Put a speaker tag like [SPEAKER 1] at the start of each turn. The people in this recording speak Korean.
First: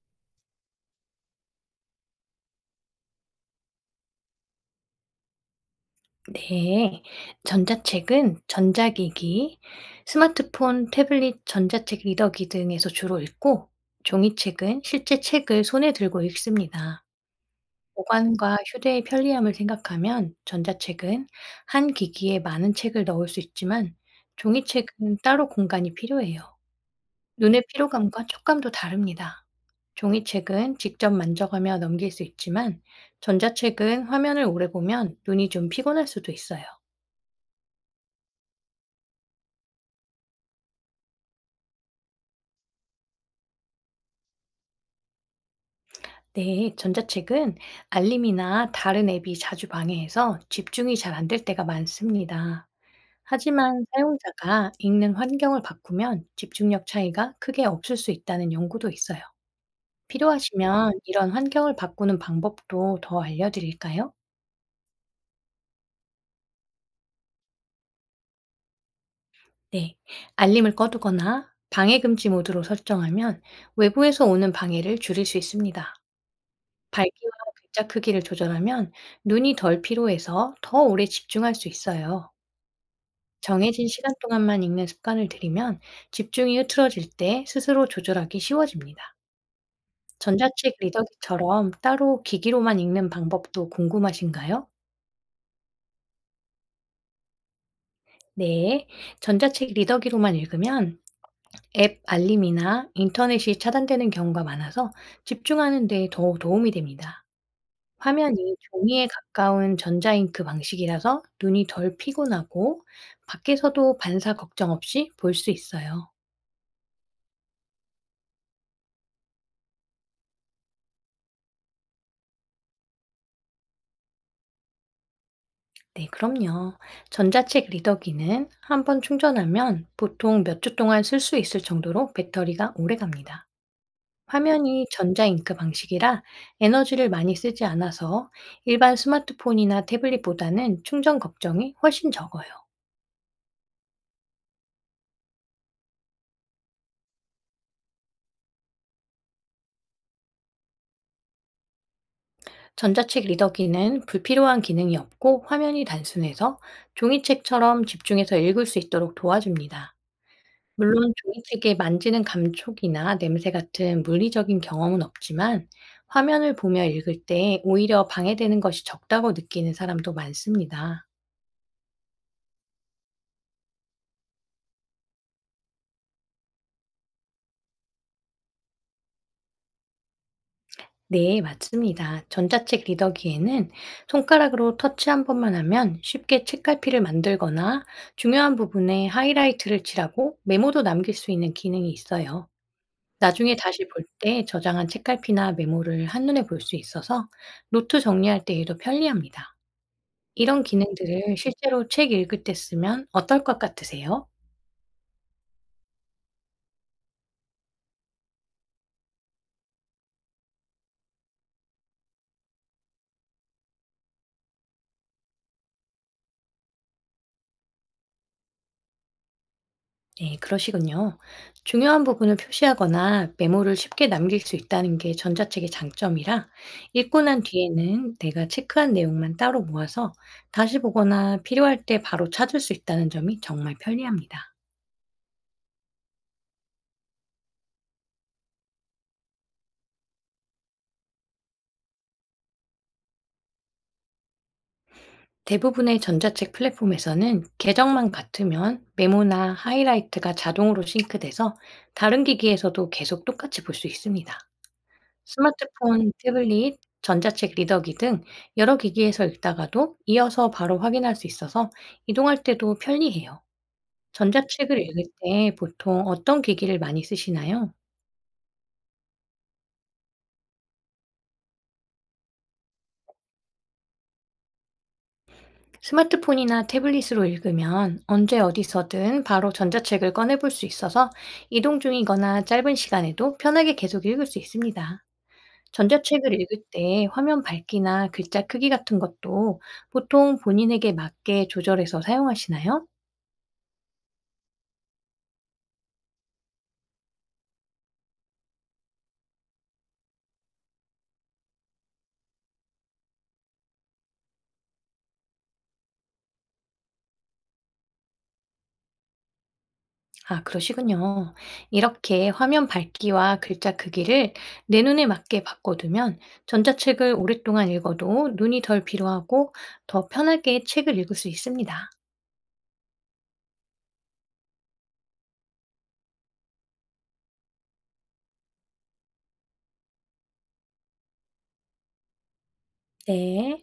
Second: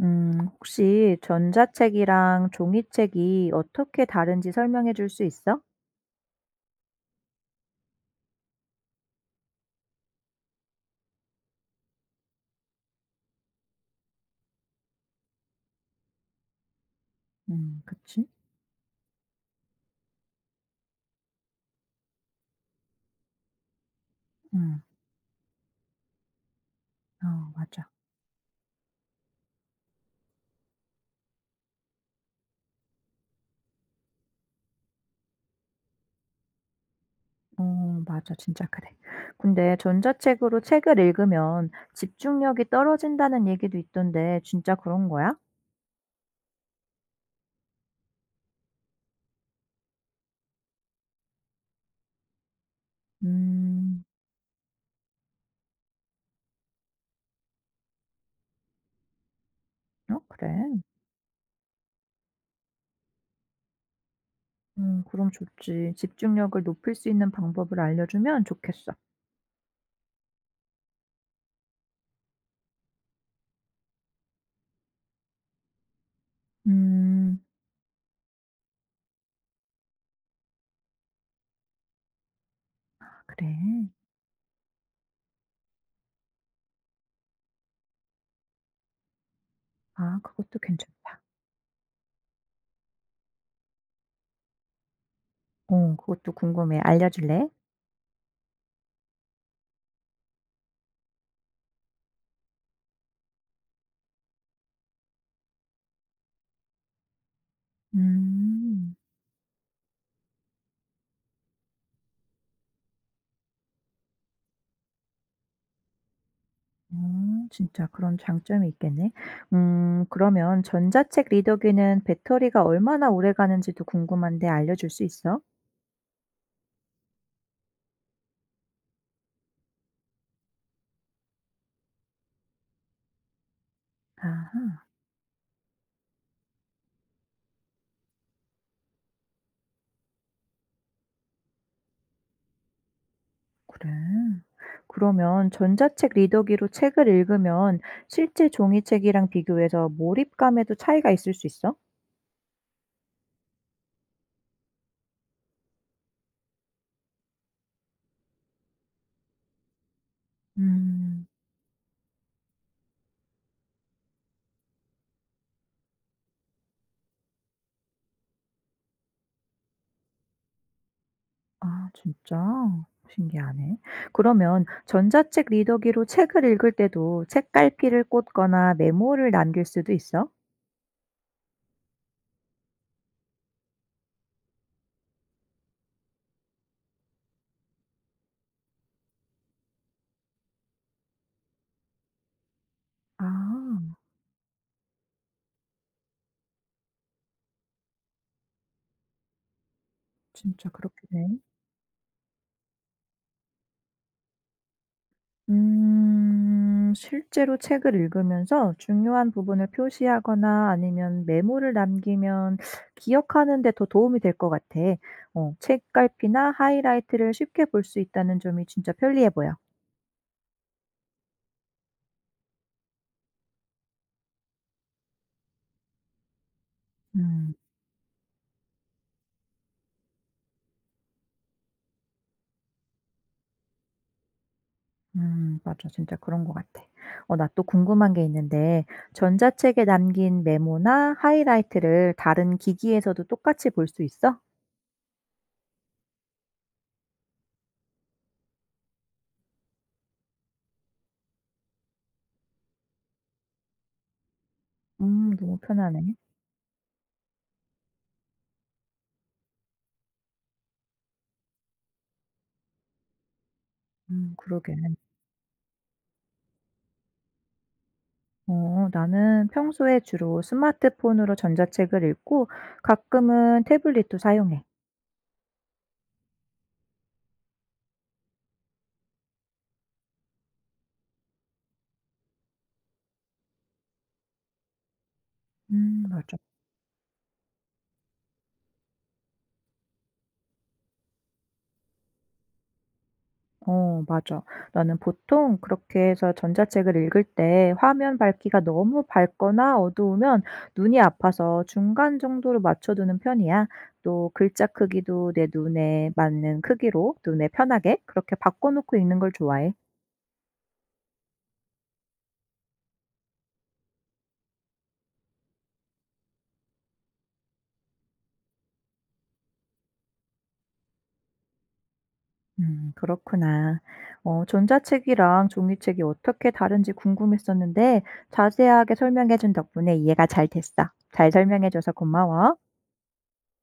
[SPEAKER 1] 혹시 전자책이랑 종이책이 어떻게 다른지 설명해 줄 수 있어?
[SPEAKER 2] 네. 전자책은 전자기기, 스마트폰, 태블릿, 전자책 리더기 등에서 주로 읽고, 종이책은 실제 책을 손에 들고 읽습니다.
[SPEAKER 1] 그치?
[SPEAKER 2] 보관과 휴대의 편리함을 생각하면 전자책은 한 기기에 많은 책을 넣을 수 있지만,
[SPEAKER 1] 음,
[SPEAKER 2] 종이책은 따로 공간이 필요해요.
[SPEAKER 1] 어,
[SPEAKER 2] 눈의
[SPEAKER 1] 맞아.
[SPEAKER 2] 피로감과 촉감도 다릅니다. 종이책은 직접 만져가며 넘길 수 있지만, 전자책은 화면을 오래 보면 눈이 좀 피곤할 수도 있어요.
[SPEAKER 1] 어, 맞아. 진짜 그래. 근데 전자책으로 책을 읽으면 집중력이 떨어진다는 얘기도 있던데, 진짜 그런 거야?
[SPEAKER 2] 네, 전자책은 알림이나 다른 앱이 자주 방해해서 집중이 잘 안될 때가 많습니다. 하지만
[SPEAKER 1] 음,
[SPEAKER 2] 사용자가 읽는 환경을 바꾸면 집중력 차이가 크게 없을 수 있다는 연구도 있어요.
[SPEAKER 1] 어, 그래.
[SPEAKER 2] 필요하시면 이런 환경을 바꾸는 방법도 더 알려드릴까요?
[SPEAKER 1] 그럼 좋지. 집중력을 높일 수 있는 방법을 알려주면 좋겠어.
[SPEAKER 2] 네, 알림을 꺼두거나 방해 금지 모드로 설정하면 외부에서 오는 방해를 줄일 수 있습니다. 밝기와
[SPEAKER 1] 음,
[SPEAKER 2] 글자 크기를 조절하면 눈이 덜 피로해서 더 오래 집중할 수 있어요.
[SPEAKER 1] 그래.
[SPEAKER 2] 정해진 시간 동안만 읽는 습관을 들이면 집중이 흐트러질 때 스스로 조절하기 쉬워집니다.
[SPEAKER 1] 아, 그것도
[SPEAKER 2] 전자책
[SPEAKER 1] 괜찮다.
[SPEAKER 2] 리더기처럼 따로 기기로만 읽는 방법도 궁금하신가요?
[SPEAKER 1] 어, 그것도 궁금해. 알려줄래?
[SPEAKER 2] 네. 전자책 리더기로만 읽으면 앱 알림이나 인터넷이 차단되는 경우가 많아서 집중하는 데 더 도움이 됩니다. 화면이
[SPEAKER 1] 음.
[SPEAKER 2] 종이에 가까운 전자잉크 방식이라서 눈이 덜 피곤하고 밖에서도 반사 걱정 없이 볼 수 있어요.
[SPEAKER 1] 진짜 그런 장점이 있겠네. 그러면 전자책 리더기는 배터리가 얼마나 오래 가는지도 궁금한데 알려줄 수 있어?
[SPEAKER 2] 네, 그럼요. 전자책 리더기는 한번 충전하면 보통 몇 주 동안 쓸 수 있을 정도로 배터리가 오래 갑니다.
[SPEAKER 1] 아하.
[SPEAKER 2] 화면이 전자잉크 방식이라 에너지를 많이 쓰지 않아서 일반 스마트폰이나 태블릿보다는 충전 걱정이 훨씬 적어요.
[SPEAKER 1] 그래. 그러면 전자책 리더기로 책을 읽으면 실제 종이책이랑 비교해서 몰입감에도 차이가 있을 수 있어?
[SPEAKER 2] 전자책 리더기는 불필요한 기능이 없고 화면이 단순해서 종이책처럼 집중해서 읽을 수 있도록 도와줍니다. 물론
[SPEAKER 1] 음.
[SPEAKER 2] 조이스틱에 만지는 감촉이나 냄새 같은 물리적인 경험은 없지만 화면을 보며 읽을 때 오히려 방해되는 것이 적다고 느끼는 사람도 많습니다.
[SPEAKER 1] 아 진짜? 신기하네. 그러면 전자책 리더기로 책을 읽을 때도 책갈피를 꽂거나 메모를 남길 수도 있어?
[SPEAKER 2] 네, 맞습니다. 전자책 리더기에는 손가락으로 터치 한 번만 하면 쉽게 책갈피를 만들거나 중요한 부분에 하이라이트를 칠하고 메모도 남길 수 있는 기능이 있어요. 나중에 다시
[SPEAKER 1] 아
[SPEAKER 2] 볼 때 저장한 책갈피나 메모를 한눈에 볼 수 있어서 노트 정리할 때에도 편리합니다. 이런
[SPEAKER 1] 진짜
[SPEAKER 2] 기능들을
[SPEAKER 1] 그렇겠네.
[SPEAKER 2] 실제로 책 읽을 때 쓰면 어떨 것 같으세요?
[SPEAKER 1] 음. 실제로 책을 읽으면서 중요한 부분을 표시하거나 아니면 메모를 남기면 기억하는 데 더 도움이 될 것 같아. 어, 책갈피나 하이라이트를 쉽게 볼 수 있다는 점이 진짜 편리해 보여.
[SPEAKER 2] 네, 그러시군요. 중요한 부분을 표시하거나 메모를 쉽게 남길 수 있다는 게 전자책의 장점이라 읽고 난
[SPEAKER 1] 음.
[SPEAKER 2] 뒤에는 내가 체크한 내용만 따로 모아서 다시 보거나 필요할 때 바로 찾을 수 있다는 점이 정말 편리합니다.
[SPEAKER 1] 맞아. 진짜 그런 것 같아. 어, 나 또 궁금한 게 있는데, 전자책에 남긴 메모나 하이라이트를 다른 기기에서도 똑같이 볼 수 있어?
[SPEAKER 2] 대부분의 전자책 플랫폼에서는 계정만 같으면 메모나 하이라이트가 자동으로 싱크돼서 다른 기기에서도 계속 똑같이 볼 수 있습니다.
[SPEAKER 1] 너무
[SPEAKER 2] 스마트폰,
[SPEAKER 1] 편하네.
[SPEAKER 2] 태블릿, 전자책 리더기 등 여러 기기에서 읽다가도 이어서 바로 확인할 수 있어서 이동할 때도 편리해요.
[SPEAKER 1] 그러게.
[SPEAKER 2] 전자책을 읽을 때 보통 어떤 기기를 많이 쓰시나요?
[SPEAKER 1] 어, 나는 평소에 주로 스마트폰으로 전자책을 읽고 가끔은 태블릿도 사용해.
[SPEAKER 2] 스마트폰이나 태블릿으로 읽으면 언제 어디서든 바로 전자책을 꺼내볼 수 있어서 이동 중이거나 짧은 시간에도 편하게 계속 읽을 수 있습니다. 전자책을
[SPEAKER 1] 맞아.
[SPEAKER 2] 읽을 때 화면 밝기나 글자 크기 같은 것도 보통 본인에게 맞게 조절해서 사용하시나요?
[SPEAKER 1] 어, 맞아. 나는 보통 그렇게 해서 전자책을 읽을 때 화면 밝기가 너무 밝거나 어두우면 눈이 아파서 중간 정도로 맞춰두는 편이야. 또 글자 크기도 내 눈에 맞는 크기로 눈에 편하게 그렇게 바꿔놓고 읽는 걸 좋아해.
[SPEAKER 2] 아, 그러시군요. 이렇게 화면 밝기와 글자 크기를 내 눈에 맞게 바꿔두면 전자책을 오랫동안 읽어도 눈이 덜 피로하고 더 편하게 책을 읽을 수 있습니다.
[SPEAKER 1] 그렇구나. 어, 전자책이랑 종이책이 어떻게 다른지 궁금했었는데 자세하게 설명해 준 덕분에 이해가 잘 됐어. 잘 설명해 줘서 고마워.
[SPEAKER 2] 네.